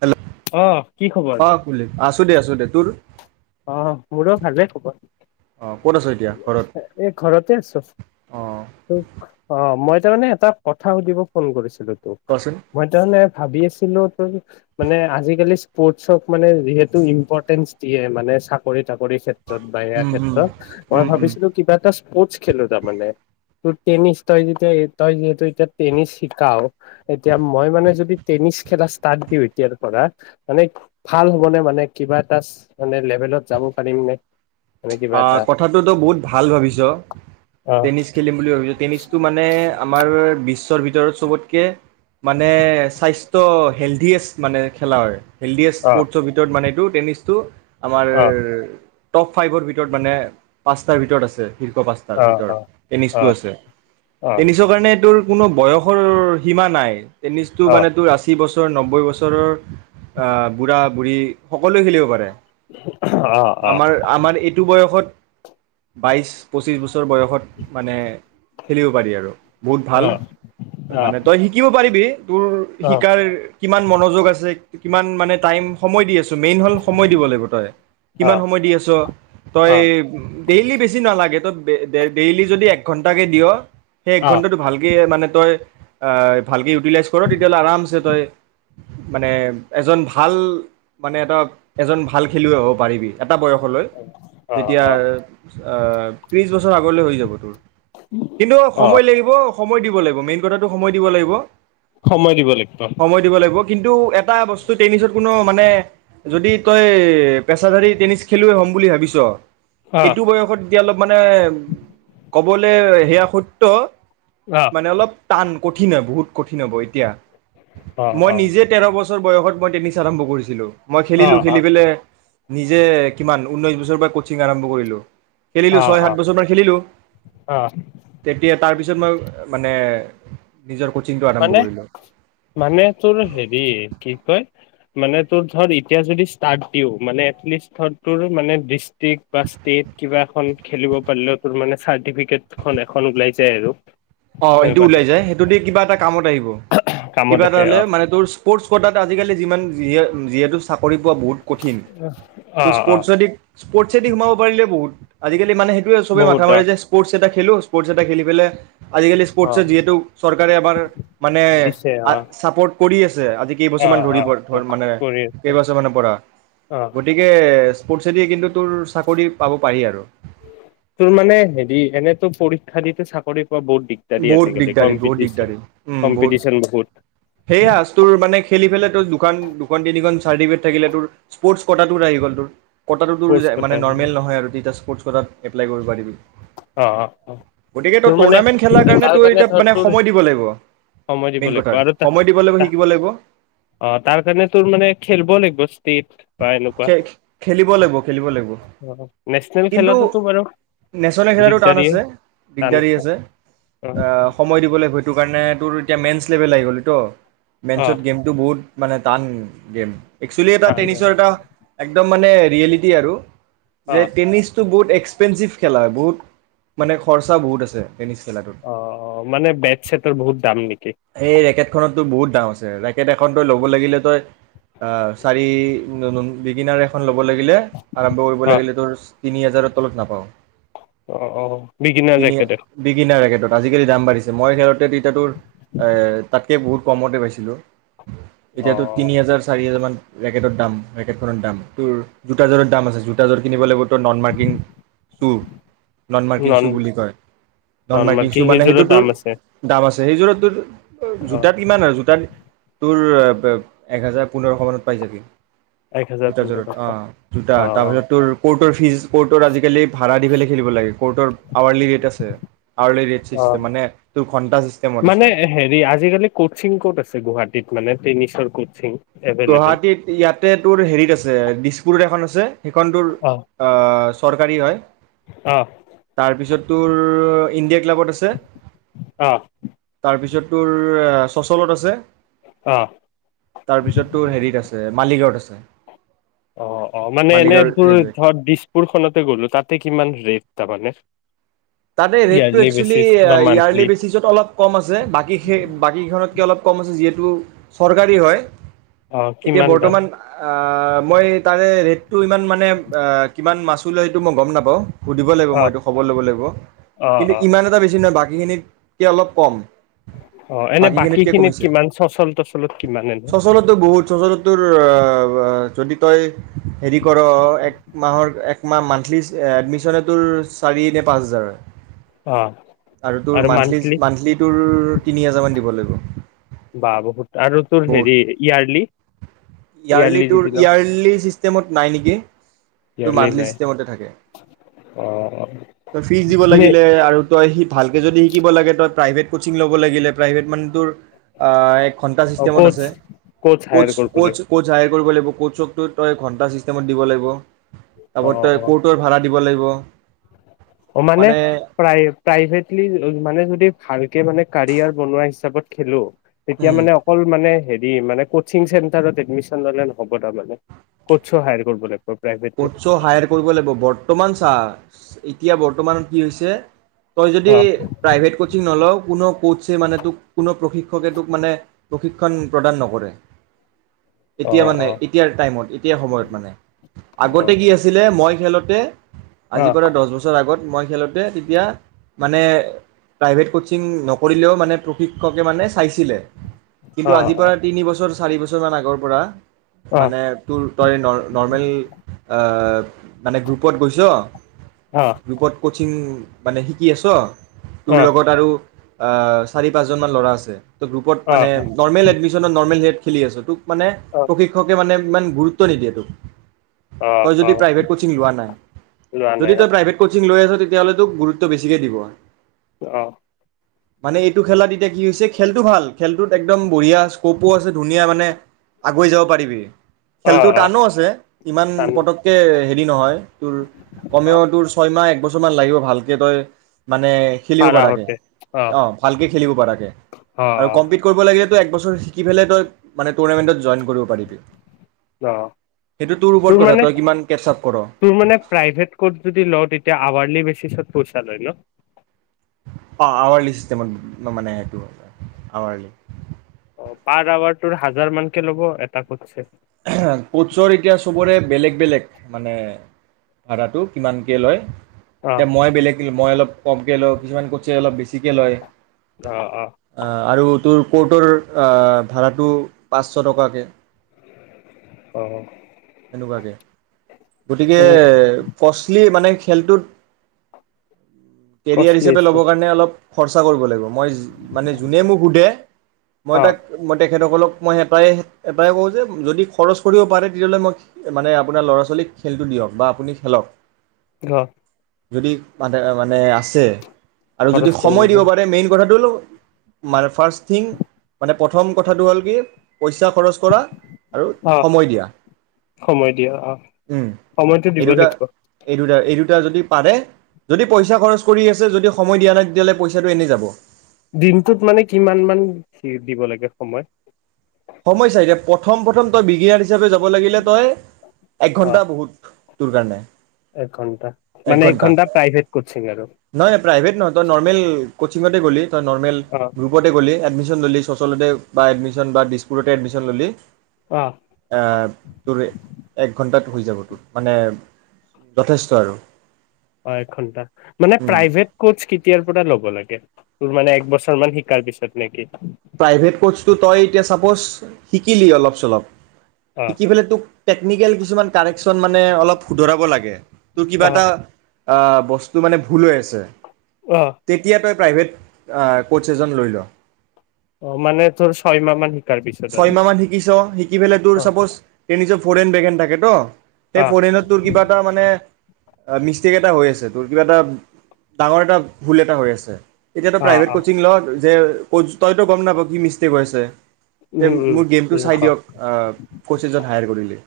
Hello অ', কি খবৰ? অ কুলি আছ আছো দে আছো দে তোৰ অ মোৰো ভালে খবৰ অ ক'ত আছ এতিয়া ঘৰত এই ঘৰতে আছো অ তোক অ মই এতিয়া মানে এটা কথা সুধিব ফোন কৰিছিলো তোক কচোন মধ্য নে ভাবি আছিলো ত মানে আজিকালি স্পৰ্টচক মানে যিহেতু ইম্পৰ্টেন্ঞ্চ দিয়ে মানে চাকৰিত চাকৰিৰ ক্ষেত্ৰত বা সেয়া উম উম ক্ষেত্ৰত মই উম উম ভাবিছিলো কিবা এটা স্পৰ্টছ খেলো তাৰমানে তো টেনিছ তই যদি তই যিহেতু এতিয়া টেনিছ শিকাও এতিয়া মই মানে যদি টেনিছ খেলা ষ্টাৰ্ট দিও এতিয়াৰ পৰা মানে ভাল হব মানে কিবা এটা মানে লেভেলত যাব পাৰিম নে মানে কিবা অ এটা? কথাটোতো বহুত ভাল ভাবিছ সময় দিব লাগিব অ', অ', টেনিছ খেলিম বুলি ভাবিছ টেনিছটো মানে আমাৰ বিশ্বৰ ভিতৰত চবতকে মানে স্বাস্থ্য হেলডিয়েষ্ট মানে খেলাৰ হেল্ডিয়েষ্ট স্পৰ্টছৰ ভিতৰত মানে এইটো টেনিছটো আমাৰ অ', টপ ফাইভৰ ভিতৰত ভিতৰত মানে পাঁচটাৰ ভিতৰত আছে শীৰ্ষ পাঁচটাৰ অ', ভিতৰত অ', টেনিছটো আছে অ', টেনিছৰ কাৰণে তোৰ কোনো বয়সৰ সীমা নাই টেনিছটো মানে টো ৰাচি বস বছৰ নব্বৈ বছৰৰ আ বুঢ়া বুঢ়ী সকলোৱে খেলিব পাৰে আহ আহ টো বয়সত বাইশ পঁচিছ বছৰ বয়সত মানে খেলিব পাৰি আৰু বহুত ভাল মানে তই শিকিব পাৰিবি তোৰ শিকাৰ কিমান মনোযোগ আছে কিমান মানে টাইম সময় দি আছোঁ মেইন হ'ল সময় দিব লাগিব তই কিমান সময় দি আছ তই ডেইলি বেছি নেলাগে ত ডে ডেইলি যদি এক ঘন্টাকে দিয় সেই এক ঘণ্টা টো ভালকে মানে তই আ ভালকে ইউটেলাইজ কৰ আৰামছে তই মানে এজন ভাল মানে এটা এজন ভাল খেলুৱৈ হ'ব পাৰিবি এটা বয়সলৈ যেতিয়া অ ত্ৰিশ বছৰ আগলৈ হৈ যাব তোৰ কিন্তু সময় লাগিব সময় দিব লাগিব মেইন কথাটো সময় দিব লাগিব সময় দিব লাগিব সময় দিব লাগিব কিন্তু এটা বস্তু টেনিছত কোনো মানে যদি তই পেছাধাৰী টেনিছ খেলুৱে হম বুলি ভাবিছ ছ এইটো বয়সত এতিয়া অলপ মানে ক'বলৈ সেয়া সুত্ৰ মানে অলপ টান কঠিন হয় বহুত কঠিন হ'ব এতিয়া মই নিজে তেৰ বছৰ তেৰ বছৰ বয়সত মই টেনিছ আৰম্ভ কৰিছিলোঁ মই খেলিলোঁ খেলি পেলাই নিজে কিমান ঊনৈশ বছৰৰ পৰা কচিং আৰম্ভ কৰিলোঁ খেলিলো অ', অ', ছয় সাত বছৰ মান খেলিলো অ', তেতিয়া তাৰ পিছত তাৰপিছত মই মানে নিজৰ কচিংটো আৰম্ভ মানে কৰিলোঁ। মানে তোৰ হেৰি কি কয় মানে তোৰ ধৰ এতিয়া যদি ষ্টাৰ্ট দিও মানে এটলিস্ট ধৰ তোৰ মানে ডিস্ট্ৰিক্ট বা ষ্টেট কিবা এখন খেলিব পাৰলি তোৰ মানে চৰ্টিফিকেট এখন ওলায় যায় আৰু অ সেইটো তেনেকুৱাতে ওলাই যায় সেইটো দি‌ কিবা এটা কামত আহিব কামত কিবা এটা আহে হলে অ', মানে তোৰ ষ্প'ৰ্টছ কোটাত আজিকালি যিমান যিয়ে যিয়ে তোৰ চাকৰি পোৱা বহুত কঠিন তো অ', অ', ষ্প'ৰ্টছে দি ষ্প' ছে দি সোমাৱ পাৰিলে বহুত আজিকালি মানে সেইটোৱে চবে বহুত মাথা অ', মাৰে যে স্পৰ্টছ এটা খেলো স্পৰ্টছ এটা খেলি পেলাই আজিকালি স্প'ৰ্টছে অ', যিহেতু চৰকাৰে আমাৰ মানে দিছে আ অ', ছাপ'ৰ্ট কৰি আছে যে আজি কেইবছৰ মান অ', ধৰি অ', ধৰ মানে কৰি আছে কেইবছৰ মানৰ পৰা অ', গতিকে ষ্প'ৰ্টছে দিয়ে কিন্তু তোৰ চাকৰি পাব পাৰি আৰু। তোৰ মানে হেৰি এনেতো পৰী শ্ষাতে চাকৰি [unintelligible] বহুত দিগদাৰি বহুত আজিকালি দিগদাৰী বহুত কম্পিটিশন কম্পিটিশন বহুত সেইয়া তোৰ মানে খেলি পেলাই তোৰ দু দুখন তিনিখন চাৰ্টিফিকট থাকিলে তোৰ স্পৰ্টছ কোটাটো আহি গ'ল তোৰ কটাটো তোৰ কৰ্চ কটা মানে নৰ্মেল নহয় আৰু তেতিয়া স্পৰ্টছ তই তাত এপ্লাই কৰিৱ পাৰিবি অ অ অ গতিকে তই তোৰ মানে টুৰ্ণামেণ্ট খেলাৰ তাৰ তোৰ কাৰণে এতিয়া ধৰ মানে তোৰ সময় দিব লাগিব সময় দিব মেইন কথা লাগিব আৰু তা সময় দিব লাগিব শিকিব লাগিব অ তাৰ কাৰণে তোৰ মানে খেল বল এক ব্যাস্ ষ্টেট বা এনেকুৱা খে খেলিব লাগিব খেলিব লাগিব নেচনেল খেলাটোতো বাৰু মানে খেলাটো টান দিগদাৰিয়ে আছে দিগদাৰি আছে অ', সময় দিব লাগিব তোৰ কাৰণে তোৰ এতিয়া মেইঞ্চ লেভেল আহি গ'ল তো মেইনছত অ', গেমটো বহুত মানে টান গেম একচুয়েলি টান হয় টেনিছৰ এটা একদম মানে ৰিয়েলিটি আৰু যে অ', টেনিছ টো বহুত এক্সপেনচিভ খেলা হয় বহুত, মানে খৰচা বহুত আছে। টেনিছ খেলাটোত। অ', মানে বেট চেটৰ বহুত দাম নেকি সেই ৰেকেটখনতো বহুত দা আচ্ছা ৰেকেট এখন তই ল'ব লাগিলে তই, এ চাৰি ই ন ন বিগিনাৰ এখন ল ল'ব লাগিলে, আৰম্ভ কৰিব লাগিলে তোৰ তিনি হাজাৰৰ তলত নাপাওঁ। অঁ, অঁ বিগিনাৰ তিনি ৰেকেটত। বিগিনাৰ ৰেকেটত আজিকালি দাম বাঢ়িছে মই খেলোঁতে তেতিয়া তোৰ, এ তাতকৈ বহুত কমতে পাইছিলোঁ। অ এতিয়াতো তিনি হেজাৰ চাৰি হাজাৰ মান ৰেক ৰেকেটৰ দাম ৰেকেটখনৰ দাম, তোৰ জোতাযোৰৰ দাম আছে জোতাযোৰ কিনিব লাগিব নন মাৰ্কিন ছো নন মাৰ্কিন ছো বুলি কয় নন নৰ্মাল মাৰ্কিন কি ছো মানে সেইযোৰৰ সেইটো দাম তোৰ আছে দাম আছ সেইযোৰত তোৰ অ জোতাত কিমান আৰু জোতাত, তোৰ এ [unintelligible] এক হেজাৰ পোন্ধৰশ মানত পাই যাবি। এক হাজাৰ পোন্ধৰ জোতাযোৰত টকা অ, জোতা অ তাৰপিছত তোৰ কৌটৰ ফিজ কৌটৰ আজিকালি ভাড়া দি পেলে খেলিব লাগে কৰটৰ আৱাৰলি ৰেট আছে, আৱাৰলি অ চিষ্টেম মানে তো মানে হেৰি আজিকালি কোচিং ক'ত আছে গুৱাহাটীত মানে টেনিছৰ কোচিং। গুৱাহাটীত ইয়াতে তোৰ হেৰিত আছে দিছপুৰত এখন আছে। সেইখনটোৰ অ আ চৰকাৰী হয়। অ তাৰপিছত তোৰ ইণ্ডিয়া ক্লাবত আছে। অ তাৰপিছত তোৰ, চচলত আছে। তাৰপিছত কে ছে মালিগাঁৱত আছে। অ অ মানে এনে মালিগাঁও তোৰ ৰেলৱেত ধৰ দিছপুৰখনতে গ'লো তাতে কিমান ৰেট তাপানে তাতে ৰেটটো একচুৱেলি ইয়েৰলি মান্থলি বেচিছত অলপ কম আছে, বাকী সেই বাকী কেখনতকে অলপ কম আছে যিহেত তু চৰকাৰী হয়। অ এতিয়া কিমান দাম বৰ্তমান আ আহ, মই তাৰে ৰেটটো ইমান মানে এ কিমান মাছুল হয় সেইটো মই গ'ম নাপাওঁ। সুধিব লাগিব অ মই এইটো খবৰ ল'ব লাগিব। অ কিন্তু অ ইমান এটা বেছ কিন্তু বাকীখিনিতকে অলপ কম। অ এনে বাকী বাকীখিনিতকে খিনিত কমিছে। কিমান চচল তচলত কিমান এনে চচলততো বহুত, চচলত তোৰ অ যদি তই হেৰি কৰ এক মাহৰ একমাহ মান এটলিষ্ট, এডমিশ্যনে তোৰ চাৰি নে পাঁচ হাজাৰ। অ আৰু তোৰ মান্থলি, মান্থলি তোৰ তিনি হাজাৰ মান দিব লাগিব। বা বহুত আৰু তোৰ বহুত হেৰি, ইয়াৰলি ইয়াৰলি যদি তোৰ, লওঁ ইয়াৰলি চিষ্টেমত নাই নেকি? তোৰ মান্থলি চিষ্টেমতে থাকে। অ--অ তই ফিজ দিব লাগিলে আৰু তই সি ভালকৈ যদি শিকিব লাগে, তই প্ৰাইভেট ক'চিং ল'ব লাগিলে, প্ৰাইভেট মানে তোৰ আ--এক ঘন্টা চিষ্টেমত কচ আছে। ক'চ, হায়াৰ ক'চ, কৰিবলৈ ক'চ হায়াৰ কৰিব লাগিব। ক'চক তো তই ঘন্টা চিষ্টেমত দিব লাগিব। অ তাৰপিছত তই অ স্পৰ্টৰ ভাড়া দিব লাগিব। ব অ মানে--প্ৰাই প্ৰাইভেটলি মানে, যদি ভাল কে মানে কেৰিয়াৰ বনোৱা হিচাপত খেলো তেতিয়া মানে, অকল মানে হে ৰি মানে, কোচিং চেণ্টাৰত এডমিছন ল'লে নহ'ব তাৰ মানে কোচো হায়াৰ কৰিব লাগিব। প্ৰাইভেটলি কোচও হায়াৰ কৰিব লাগিব। বৰ্তমান চা এতিয়া বৰ্তমানত কি হৈছে, তই যদি অ প্ৰাইভেট কোচিং নলওঁ, কোনো কোচয়ে মানে তোক কোনো প্ৰশিক্ষকে তোক মানে প্ৰশিক্ষণ প্ৰদান নকৰে। অ এতিয়া মানে, অ এতিয়াৰ টাইমত, এতিয়া সময়ত মানে আগতে কি আছিলে মই খেলোঁতে অ আজিৰ পৰা দহ বছৰ আগত মই খেলোঁতে তেতিয়া মানে, প্ৰাইভেট কোচিং নকৰিলেও মানে, প্ৰশিক্ষকে মানে, চাইছিলে। অ অ কিন্তু আজিৰ পৰা তিনি বছৰ চাৰি বছৰ মান আগৰ পৰা অ অ মানে তোৰ তই নৰ্মেল মানে গ্ৰুপত গৈছ অ ৰূপত কচিং মানে শিকি আছ। তোৰ লগত আৰু আ, চাৰি পাঁচজনমান ল'ৰা আছে। গ্ৰুপত অ অ মানে নৰ্মল এডমি নৰ্মেল হেয়ত খেলি আছে তোক মানে প্ৰশিক্ষকে মানে ইমান গুৰুত্ব নিদিয় তোক। অ তই অ যদি প্ৰাইভেট কচিং লোৱা নাই, লোৱা নাই যদি অ তই প্ৰাইভেট কচিং লৈ আছ। তেতিয়াহ'লে তোক গুৰুত্ব বেছিকে দিব। অ'। মানে এইটো খেলাত এতিয়া কি হৈছে খেলটো ভাল, খেলটোত একদম বঢ়িয়া স্কপো আছে ধুনীয়া মানে আগুৱাই যাব পাৰিবি। অ খেলটো টানো আছে। ইমান পতককে হেৰি নহয় তোৰ অ কমেও তোৰ ছয় মাহ একবছৰ। কিছুমান লাগিব ভালকে তই। মানে খেলিব পাৰা পৰাকৈ হতে অ অঁ ভালকৈ খেলিব পৰাকৈ অ অ আৰু কম্পলিট কৰিব লাগিলে একছৰ শিকি পেলাই তই মানে টুৰ্নামেণ্টত জইন কৰিব পাৰিবি। অ কিন্তু, তোৰ মানে, তোৰ মানে প্ৰাইভেত কৰ্চ যদি লৱ তেতিয়া আওৱাৰলি মেচিচত পইচা লয় ন। অ' আৱাৰলি চিষ্টেমত মানে সেইটো আৱাৰলি। অ' পাৰ আৱাৰ তোৰ হাজাৰ মানকে ল'ব এটা কৰছে। কোৰ্ছৰ এতিয়া চবৰে বেলেগ বেলেগ মানে ভাৰাটো কিমানকে লয়। অ এতিয়া মই বেলেগ, মই অলপ। কমকৈ লওঁ কিছুমান কৰ্ছে অলপ বেছিকৈ লয়, অ অ আৰু তোৰ। ক'ৰ্টৰ ভাড়াটো পাঁচশ টকাকৈ। অ'। সেনেকুৱাকে, গতিকে অ কষ্টলি মানে। খেলটোত কেৰিয়াৰ কষ্টলি হিচাপে আছে ল'বৰ কাৰণে অলপ খৰচা কৰিব লাগিব। মই মানে যোনে মোক সোধে মই অ তাক মই তেখেতসকলক মই এটাই-এটাই কওঁ যে, যদি খৰচ কৰিব পাৰে, তেতিয়াহ'লে মই মানে আপোনাৰ ল'ৰা ছোৱালীক খে'লটো দিয়ক বা আপুনি খেলক। [unintelligible] যদি ম-মানে আছে। আৰু যদি খৰচ কৰিব সময় দিব পাৰি পাৰে মেইন, কথাটো মানে ফাৰ্ষ্ট থিং মানে প্ৰথম কথাটো হ'ল কি পইচা খৰচ কৰা আৰু অ সময় দিয়া। সময় দিয়া। অ, উম সময়টো এই দিব দুটা লাগিব। এই দুটা এই দুটা যদি পাৰে যদি পইচা খৰচ কৰি আছে, যদি সময় দিয়া নাই, তেতিয়াহলে পইচাটো এনে যাব। দিনটোত মানে কিমান মান দিব লাগে সময়? সময়্যা এতিয়া প্ৰথম প্ৰথম তই কিনাৰ হিচাপে যাব লাগিলে, তই একঘণ্টা বহুত। টোৰ কাৰণে। একঘণ্টা মানে, এক ঘণ্টা প্ৰাইভেট কোচিং আৰু। নহ তই নৰ্মেল কোচিঙতে গ'লি। নৰ্মেল অ গ্ৰূপতে গ'লে এডমিছ চচলতে বা এডমিচন বা দিচ ক'োতে [unintelligible] এডমিশন ল'লি। অ এ, তোৰ এক ঘন্টাাত হৈ যাব টোৰ, মানে যথেষ্ট আৰু। অ, এঘন্টা মানে উম, প্ৰাইভেট কচ কেতিয়াৰ পৰা ল'ব লাগে। তোৰ মানে এক বছৰ মান শিকাৰ পিছত নেকি? প্ৰাইভেট ক'ৰ্চটো তই এতিয়া চাপ'জ শিকিলি অলপ, চলপ। অ শিকি পেল তোক টেকনিকেল কিছুমান কাৰেকচন মানে অলপ শুধৰাব লাগে। তোৰ কিবা অ এটা? আহ বস্তু মানে ভুল হৈ আছে। অ তেতিয়া তই প্ৰাইভ ক' এ লৈ ল [unintelligible] অ, মানে তোৰ ছয় মাহ মান শিকাৰ পিছত আৰু ছয়মাহ মান শিকিছ শিকি পেললে তোৰ অ চাপজ তেনিজ ফোন বেগেন থাকে ত স ফৰেনত তোৰ কিবা এটা মানে মিষ্টেক এটা হৈ আছে, তোৰ কিবা এটা ডাঙৰ এটা ভুল এটা হৈ আছে। এতিয়াটো অ অ প্ৰাইভেট কচিং ল। যে ক-তইতো গম নাপ কি মিষ্টেক হৈছে। তে উম উম মোৰ গেমটো উম চাই অ দিয়ক কোচ এছজন হায়াৰ কৰিলে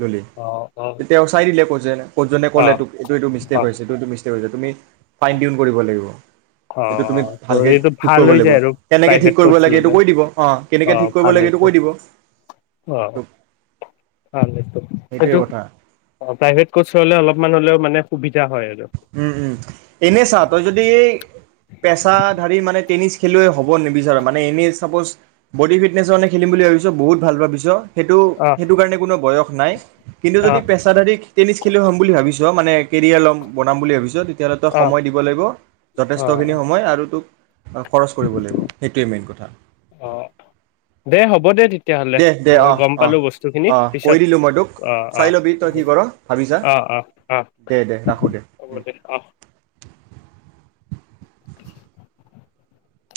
ধল অ অ তে তেওঁ চাই দিলে কৈ যেনে ক'তজনে অ ক'লে তোক এইটো এইটো মিষ্টেক হৈছে এইটো এইটো মিষ্টেক হৈছে তুমি ফাইন টিউন কৰিব লাগিব অ অ এইটো তুমি ত ভালকে এইটো ঠিক ভাল কৰিব হৈ লাগিব যায় আৰু কেনেকে ঠিক কৰিব লাগে এইটো কৈ দিব অ কেনেকে অঁ ঠিক কৰিব ভাল লাগে এইটো হৈছে কৈ দিব অঁ ভাল সেইটোৱে সেইটো কথা অঁ প্ৰাইভেট কোচ হলে অলপমান হ'লেও মানে ুবি [unintelligible] উম উম এনে চা যদি এই পেছাধাৰী মানে টেনিছ খেলুৱৈ হ'ব নিবিচাৰোঁ মানে এনেই ছাপ'জ বডি ফিটনেছৰ মানে খেলিম বুলি ভাবিছঁ বহুত ভাল ভাবিছঁ সেইটো অ সেইটো কাৰণে কোনো বয়স নাইচ কিন্তু অ যদি পেছাদাৰী টেনিছ খেলি হ'ম বুলি ভাবিছঁ মানে কেৰিয়াৰ ল'ম বনাম বুলি ভাবিছ তেতিয়'লে তই অ সময় দিব লাগিব অ যথেষ্টখিনি সময় আৰু তোক খৰচ কৰিব লাগিব সেইটোৱেই মেইন কথা অ দে হ'ব দে তেতিয়াহ'লে দে দে মই অহ গম অহ পালোঁ বস্তুখিনি অহ কৈ পিছত দিলোঁ মই তোক অঁ চাই অঁ ল'বি তই কি হ'ব কৰ ভাবি চা অঁ অঁ অঁ দে দে ৰাখোঁ হ'ব দে অঁ [inaudible]